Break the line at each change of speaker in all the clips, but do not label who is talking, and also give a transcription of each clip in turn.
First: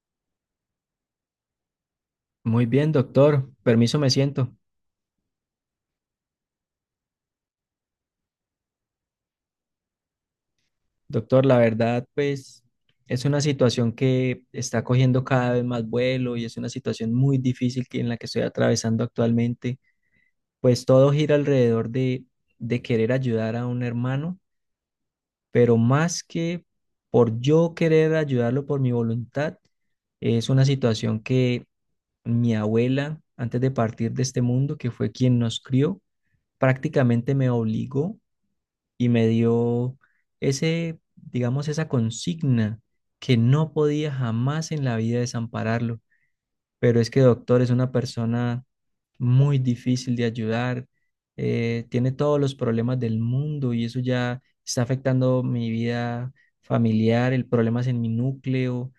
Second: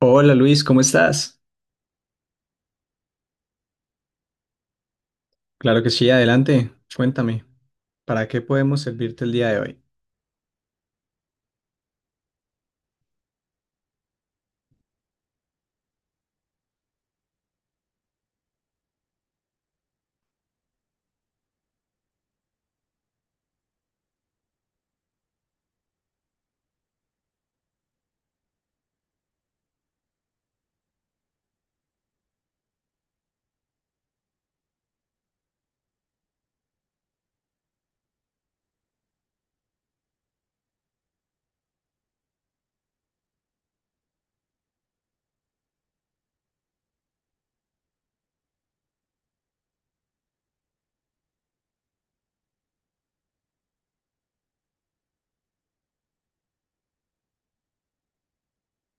Hola Luis, ¿cómo estás?
Muy bien, doctor. Permiso, me siento.
Claro que sí, adelante. Cuéntame, ¿para qué podemos servirte el día de hoy?
Doctor, la verdad, pues es una situación que está cogiendo cada vez más vuelo y es una situación muy difícil que en la que estoy atravesando actualmente. Pues todo gira alrededor de querer ayudar a un hermano, pero más que por yo querer ayudarlo por mi voluntad, es una situación que mi abuela, antes de partir de este mundo, que fue quien nos crió, prácticamente me obligó y me dio ese, digamos, esa consigna que no podía jamás en la vida desampararlo. Pero es que doctor es una persona muy difícil de ayudar, tiene todos los problemas del mundo y eso ya está afectando mi vida familiar. El problema es en mi núcleo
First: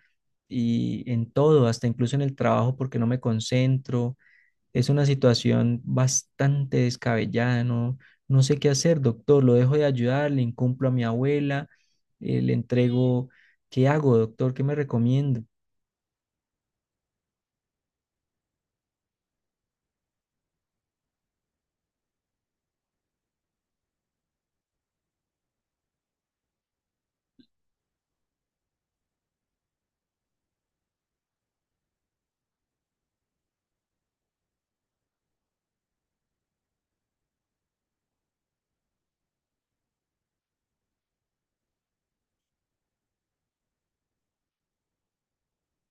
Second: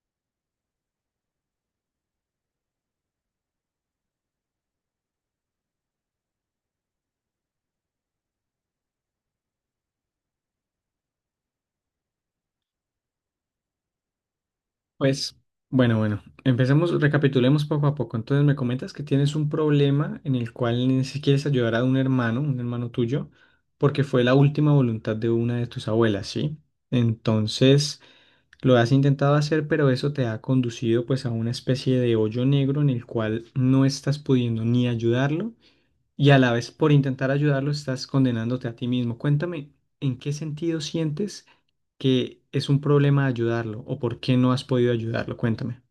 y en todo, hasta incluso en el trabajo porque no me concentro. Es una situación bastante descabellada. No, no sé qué hacer, doctor. ¿Lo dejo de ayudar? Le incumplo a mi abuela, le entrego. ¿Qué hago, doctor? ¿Qué me
Pues,
recomienda?
bueno, empecemos, recapitulemos poco a poco. Entonces me comentas que tienes un problema en el cual ni si quieres ayudar a un hermano tuyo, porque fue la última voluntad de una de tus abuelas, ¿sí? Entonces lo has intentado hacer, pero eso te ha conducido pues a una especie de hoyo negro en el cual no estás pudiendo ni ayudarlo y a la vez por intentar ayudarlo estás condenándote a ti mismo. Cuéntame, ¿en qué sentido sientes que es un problema ayudarlo o por qué no has podido ayudarlo? Cuéntame.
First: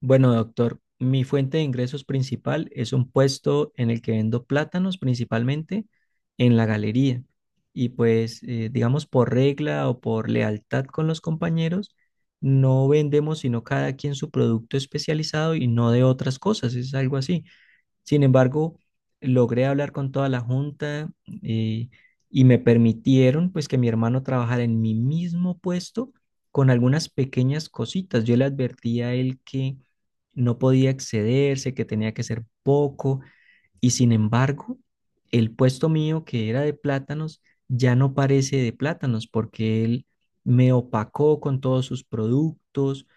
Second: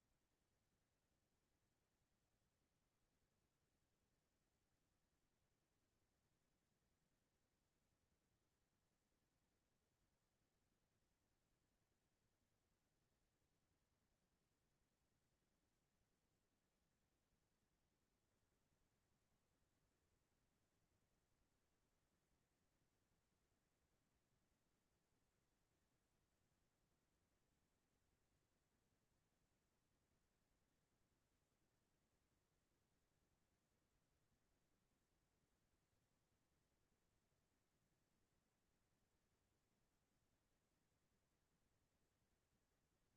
Bueno, doctor, mi fuente de ingresos principal es un puesto en el que vendo plátanos principalmente en la galería. Y pues, digamos, por regla o por lealtad con los compañeros, no vendemos sino cada quien su producto especializado y no de otras cosas, es algo así. Sin embargo, logré hablar con toda la junta eh, y me permitieron pues que mi hermano trabajara en mi mismo puesto con algunas pequeñas cositas. Yo le advertí a él que no podía excederse, que tenía que ser poco y, sin embargo, el puesto mío que era de plátanos ya no parece de plátanos porque él me opacó con todos sus productos,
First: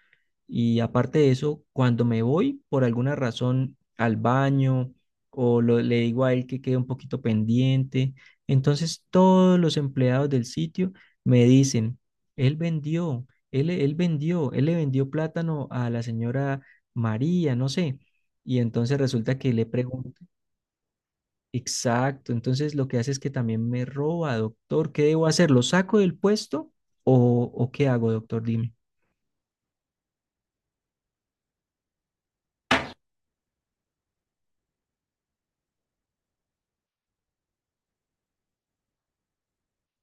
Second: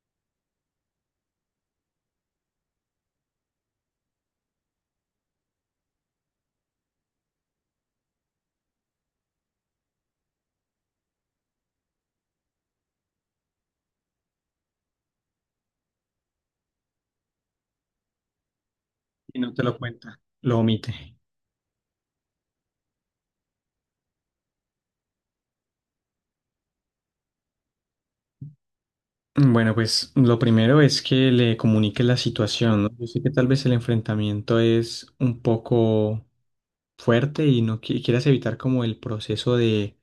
y aparte de eso, cuando me voy por alguna razón al baño le digo a él que quede un poquito pendiente, entonces todos los empleados del sitio me dicen, él vendió, él vendió, él le vendió plátano a la señora María, no sé. Y entonces
Y
resulta que
no te
le
lo cuenta.
pregunto,
Lo omite.
exacto, entonces lo que hace es que también me roba, doctor. ¿Qué debo hacer? ¿Lo saco del puesto o qué hago, doctor? Dime.
Bueno, pues lo primero es que le comuniques la situación, ¿no? Yo sé que tal vez el enfrentamiento es un poco fuerte y no quieras evitar como el proceso de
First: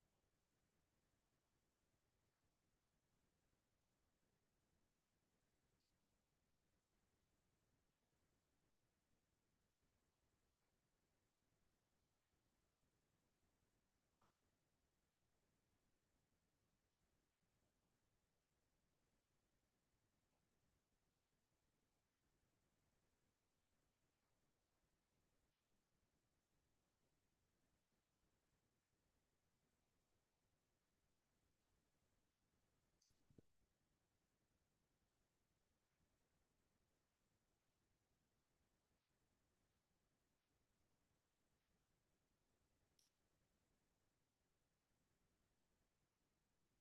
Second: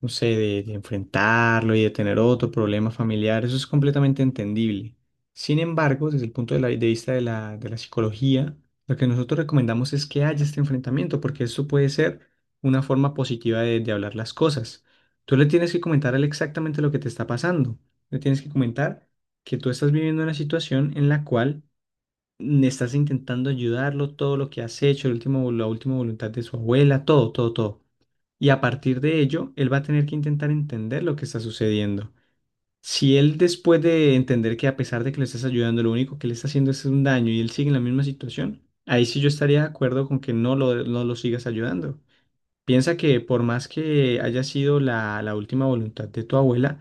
no sé, de enfrentarlo y de tener otro problema familiar, eso es completamente entendible. Sin embargo, desde el punto de vista de la psicología, lo que nosotros recomendamos es que haya este enfrentamiento, porque eso puede ser una forma positiva de hablar las cosas. Tú le tienes que comentar a él exactamente lo que te está pasando. Le tienes que comentar que tú estás viviendo una situación en la cual estás intentando ayudarlo, todo lo que has hecho, el último, la última voluntad de su abuela, todo, todo, todo. Y a partir de ello, él va a tener que intentar entender lo que está sucediendo. Si él después de entender que a pesar de que le estás ayudando, lo único que le está haciendo es un daño y él sigue en la misma situación, ahí sí yo estaría de acuerdo con que no lo sigas ayudando. Piensa que por más que haya sido la última voluntad de tu abuela,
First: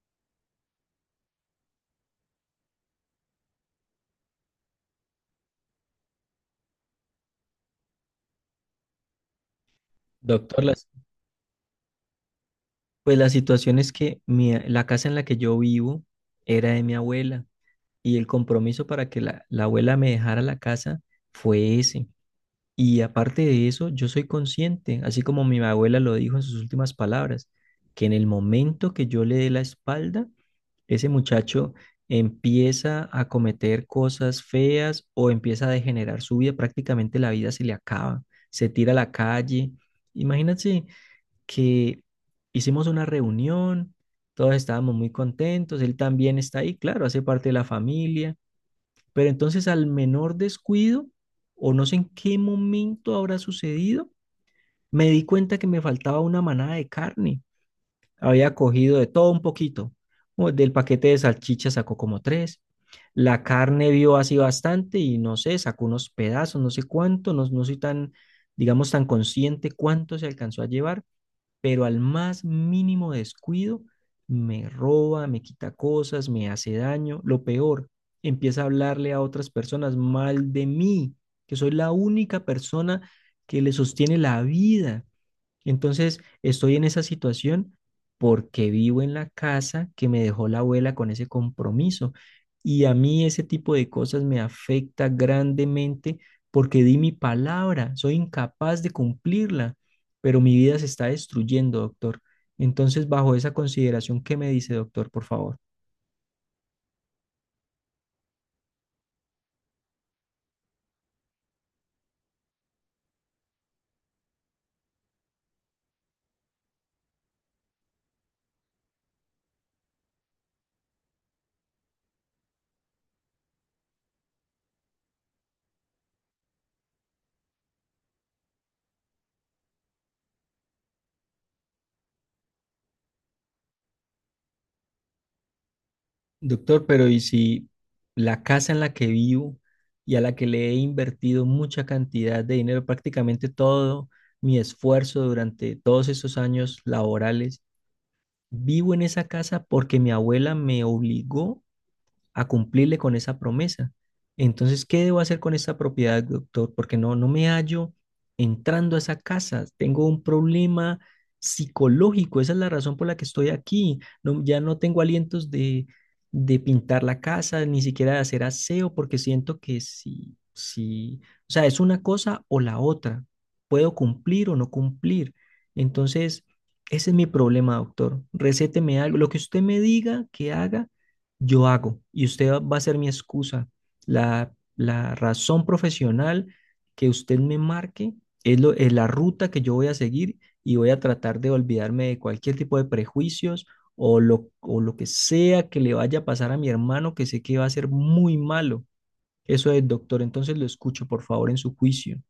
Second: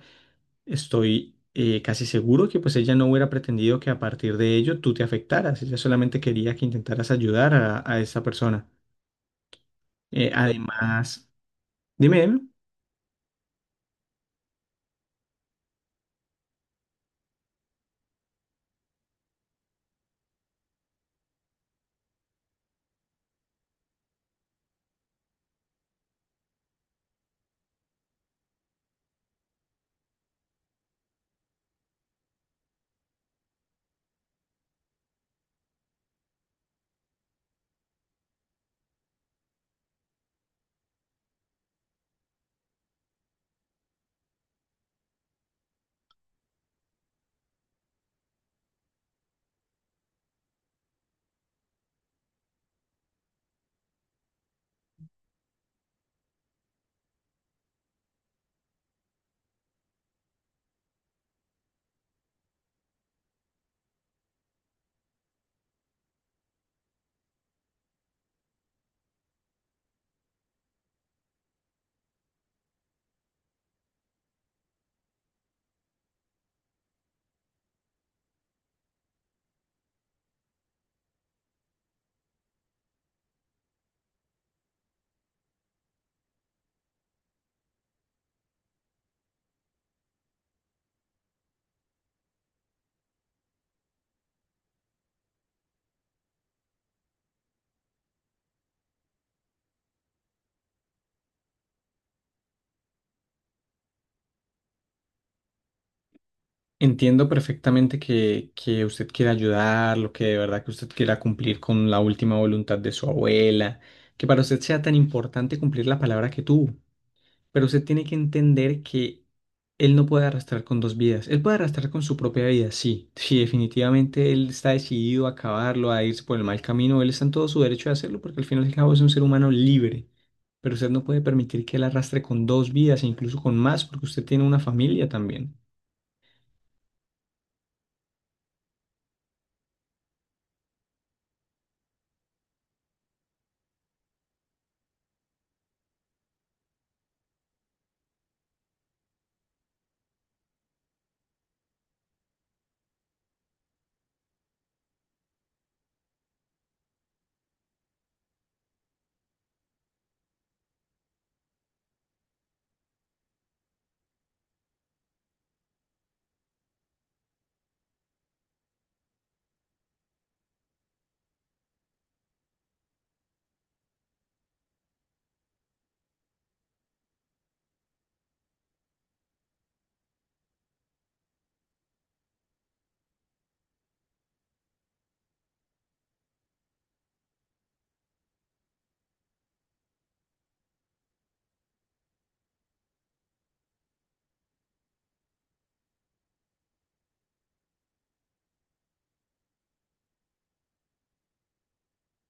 estoy casi seguro que pues ella no hubiera pretendido que a partir de ello tú te afectaras. Ella solamente quería que intentaras ayudar a esa persona. Eh,
Doctor, la,
además, dime, dime,
pues la situación es que la casa en la que yo vivo era de mi abuela y el compromiso para que la abuela me dejara la casa fue ese. Y aparte de eso, yo soy consciente, así como mi abuela lo dijo en sus últimas palabras, que en el momento que yo le dé la espalda, ese muchacho empieza a cometer cosas feas o empieza a degenerar su vida, prácticamente la vida se le acaba, se tira a la calle. Imagínate que hicimos una reunión, todos estábamos muy contentos, él también está ahí, claro, hace parte de la familia, pero entonces al menor descuido, o no sé en qué momento habrá sucedido, me di cuenta que me faltaba una manada de carne. Había cogido de todo un poquito. O del paquete de salchicha sacó como tres. La carne vio así bastante y no sé, sacó unos pedazos, no sé cuánto, no, no soy tan, digamos, tan consciente cuánto se alcanzó a llevar, pero al más mínimo descuido me roba, me quita cosas, me hace daño. Lo peor, empieza a hablarle a otras personas mal de mí, que soy la única persona que le sostiene la vida. Entonces, estoy en esa situación porque vivo en la casa que me dejó la abuela con ese compromiso. Y a mí ese tipo de cosas me afecta grandemente porque di mi palabra, soy incapaz de cumplirla, pero mi vida se está destruyendo, doctor. Entonces, bajo esa consideración, ¿qué me dice, doctor, por favor?
entiendo perfectamente que usted quiera ayudar, lo que de verdad que usted quiera cumplir con la última voluntad de su abuela, que para usted sea tan importante cumplir la palabra que tuvo. Pero usted tiene que entender que él no puede arrastrar con dos vidas. Él puede arrastrar con su propia vida, sí. Sí, definitivamente él está decidido a acabarlo, a irse por el mal camino. Él está en todo su derecho de hacerlo porque al final y al cabo es un ser humano libre. Pero usted no puede permitir que él arrastre con dos vidas e incluso con más porque usted tiene una familia también.
Doctor, pero ¿y si la casa en la que vivo y a la que le he invertido mucha cantidad de dinero, prácticamente todo mi esfuerzo durante todos esos años laborales, vivo en esa casa porque mi abuela me obligó a cumplirle con esa promesa. Entonces, ¿qué debo hacer con esta propiedad, doctor? Porque no, no me hallo entrando a esa casa. Tengo un problema psicológico. Esa es la razón por la que estoy aquí. No, ya no tengo alientos de pintar la casa, ni siquiera de hacer aseo, porque siento que si, si, o sea, es una cosa o la otra. Puedo cumplir o no cumplir. Entonces, ese es mi problema, doctor. Recéteme algo. Lo que usted me diga que haga, yo hago y usted va a ser mi excusa. La razón profesional que usted me marque es la ruta que yo voy a seguir y voy a tratar de olvidarme de cualquier tipo de prejuicios o lo que sea que le vaya a pasar a mi hermano que sé que va a ser muy malo. Eso es, doctor. Entonces lo escucho, por favor, en su juicio.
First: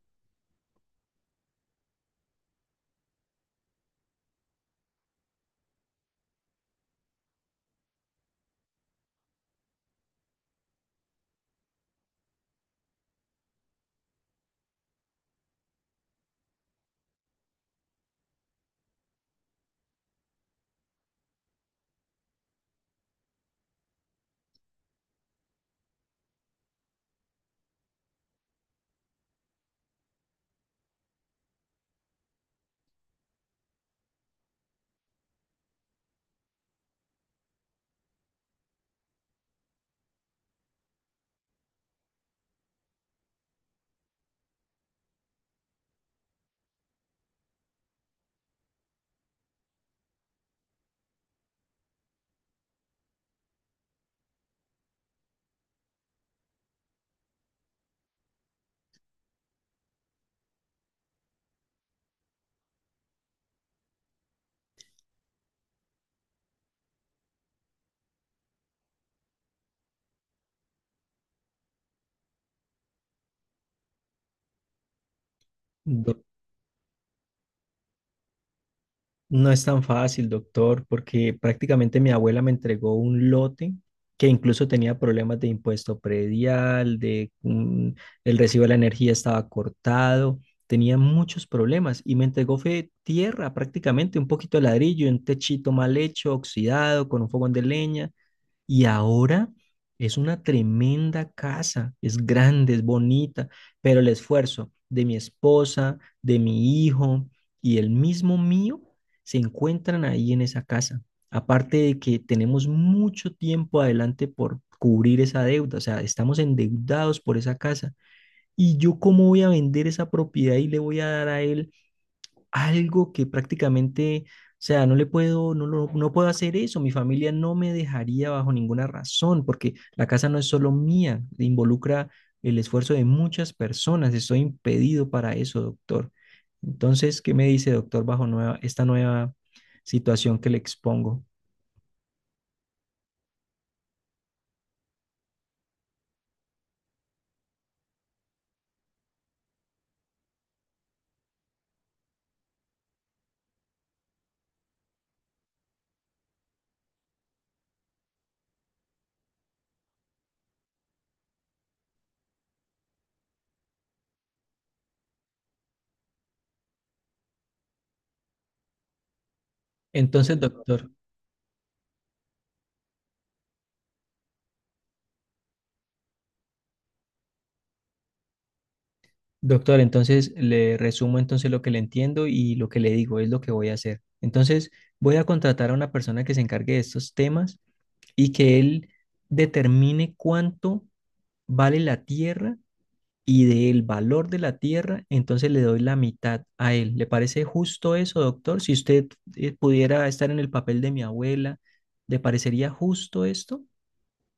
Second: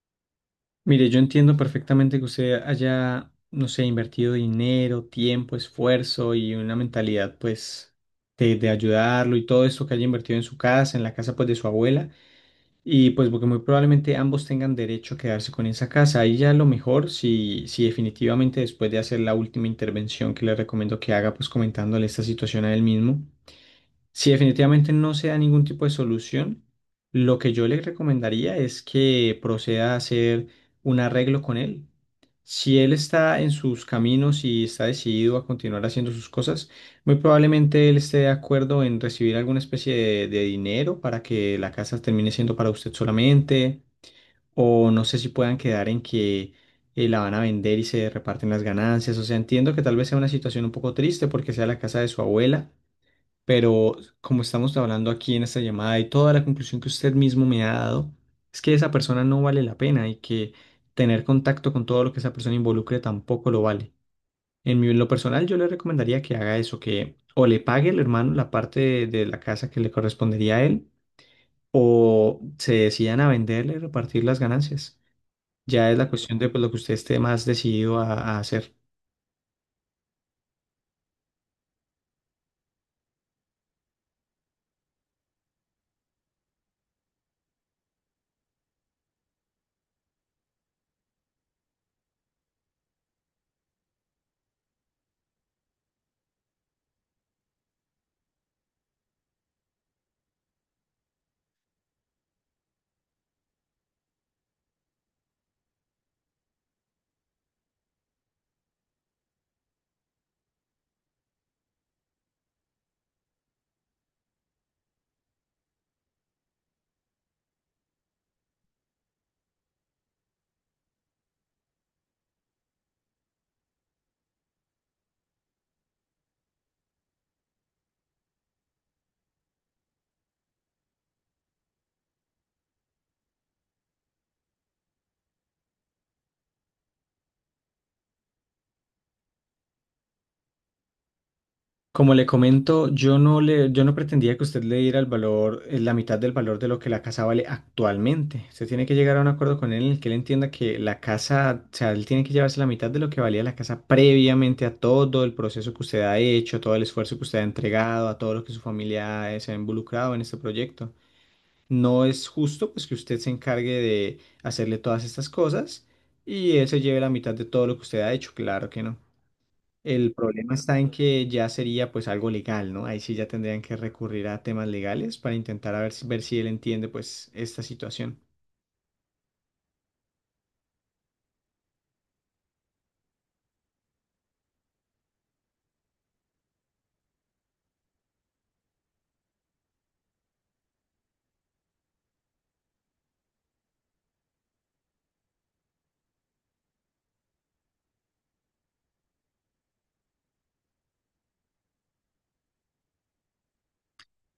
Mire, yo entiendo perfectamente que usted haya, no sé, invertido dinero, tiempo, esfuerzo y una mentalidad, pues, de ayudarlo y todo esto que haya invertido en su casa, en la casa, pues, de su abuela. Y pues porque muy probablemente ambos tengan derecho a quedarse con esa casa. Ahí ya lo mejor, si definitivamente después de hacer la última intervención que le recomiendo que haga, pues comentándole esta situación a él mismo, si definitivamente no se da ningún tipo de solución, lo que yo le recomendaría es que proceda a hacer un arreglo con él. Si él está en sus caminos y está decidido a continuar haciendo sus cosas, muy probablemente él esté de acuerdo en recibir alguna especie de dinero para que la casa termine siendo para usted solamente, o no sé si puedan quedar en que la van a vender y se reparten las ganancias. O sea, entiendo que tal vez sea una situación un poco triste porque sea la casa de su abuela pero como estamos hablando aquí en esta llamada y toda la conclusión que usted mismo me ha dado, es que esa persona no vale la pena y que tener contacto con todo lo que esa persona involucre tampoco lo vale. En lo personal, yo le recomendaría que haga eso, que o le pague el hermano la parte de la casa que le correspondería a él, o se decidan a venderle y repartir las ganancias. Ya es la
Do-
cuestión de pues, lo que usted esté más decidido a hacer.
No es tan fácil, doctor, porque prácticamente mi abuela me entregó un lote que incluso tenía problemas de impuesto predial, el recibo de la energía estaba cortado, tenía muchos problemas y me entregó fue tierra, prácticamente un poquito de ladrillo, un techito mal hecho, oxidado, con un fogón de leña y ahora es una tremenda casa, es grande, es bonita, pero el esfuerzo de mi esposa, de mi hijo y el mismo mío se encuentran ahí en esa casa. Aparte de que tenemos mucho tiempo adelante por cubrir esa deuda, o sea, estamos endeudados por esa casa. ¿Y yo cómo voy a vender esa propiedad y le voy a dar a él algo que prácticamente, o sea, no le puedo, no puedo hacer eso? Mi familia no me dejaría bajo ninguna razón, porque la casa no es solo mía, involucra el esfuerzo de muchas personas, estoy impedido para eso, doctor. Entonces, ¿qué me dice, doctor, bajo esta nueva situación que le expongo?
Como le comento, yo no pretendía que usted le diera el valor, la mitad del valor de lo que la casa vale actualmente. Usted tiene que llegar a un acuerdo con él en el que él entienda que la casa, o sea, él tiene que llevarse la mitad de lo que valía la casa previamente a todo el proceso que usted ha hecho, todo el esfuerzo que usted ha entregado, a todo lo que su familia se ha involucrado en este proyecto. No es justo, pues, que usted se encargue de hacerle todas estas cosas y él se lleve la mitad de todo lo que usted ha hecho. Claro que no. El
Entonces,
problema está en
doctor,
que ya sería pues algo legal, ¿no? Ahí sí ya tendrían que recurrir a temas legales para intentar a ver si él entiende pues esta situación.
doctor, entonces le resumo entonces lo que le entiendo y lo que le digo es lo que voy a hacer. Entonces, voy a contratar a una persona que se encargue de estos temas y que él determine cuánto vale la tierra y del valor de la tierra, entonces le doy la mitad a él. ¿Le parece justo eso, doctor? Si usted pudiera estar en el papel de mi abuela, ¿le parecería justo esto?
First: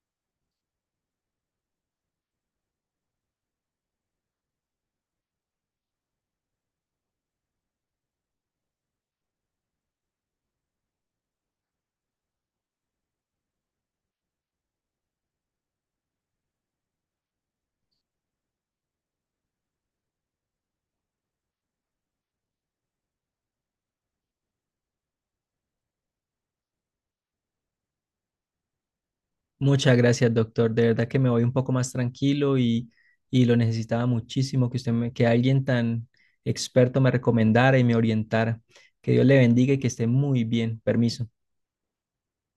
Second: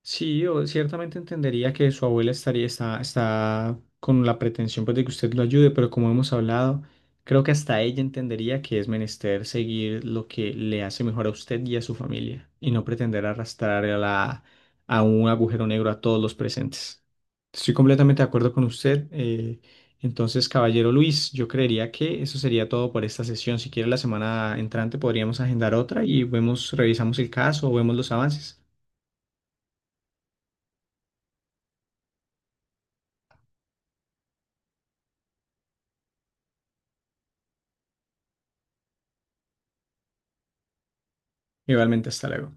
Sí, yo ciertamente entendería que su abuela está, está con la pretensión pues, de que usted lo ayude, pero como hemos hablado, creo que hasta ella entendería que es menester seguir lo que le hace mejor a usted y a su familia, y no pretender arrastrar a un agujero negro a todos los presentes. Estoy completamente de acuerdo con usted. Entonces, caballero Luis, yo creería que eso sería todo por esta sesión. Si quiere, la semana entrante podríamos agendar otra y vemos, revisamos el caso o vemos los avances.
Muchas gracias, doctor. De verdad que me voy un poco más tranquilo y lo necesitaba muchísimo que usted me, que alguien tan experto me recomendara y me orientara. Que Dios le bendiga y que esté muy bien. Permiso.
Igualmente, hasta luego.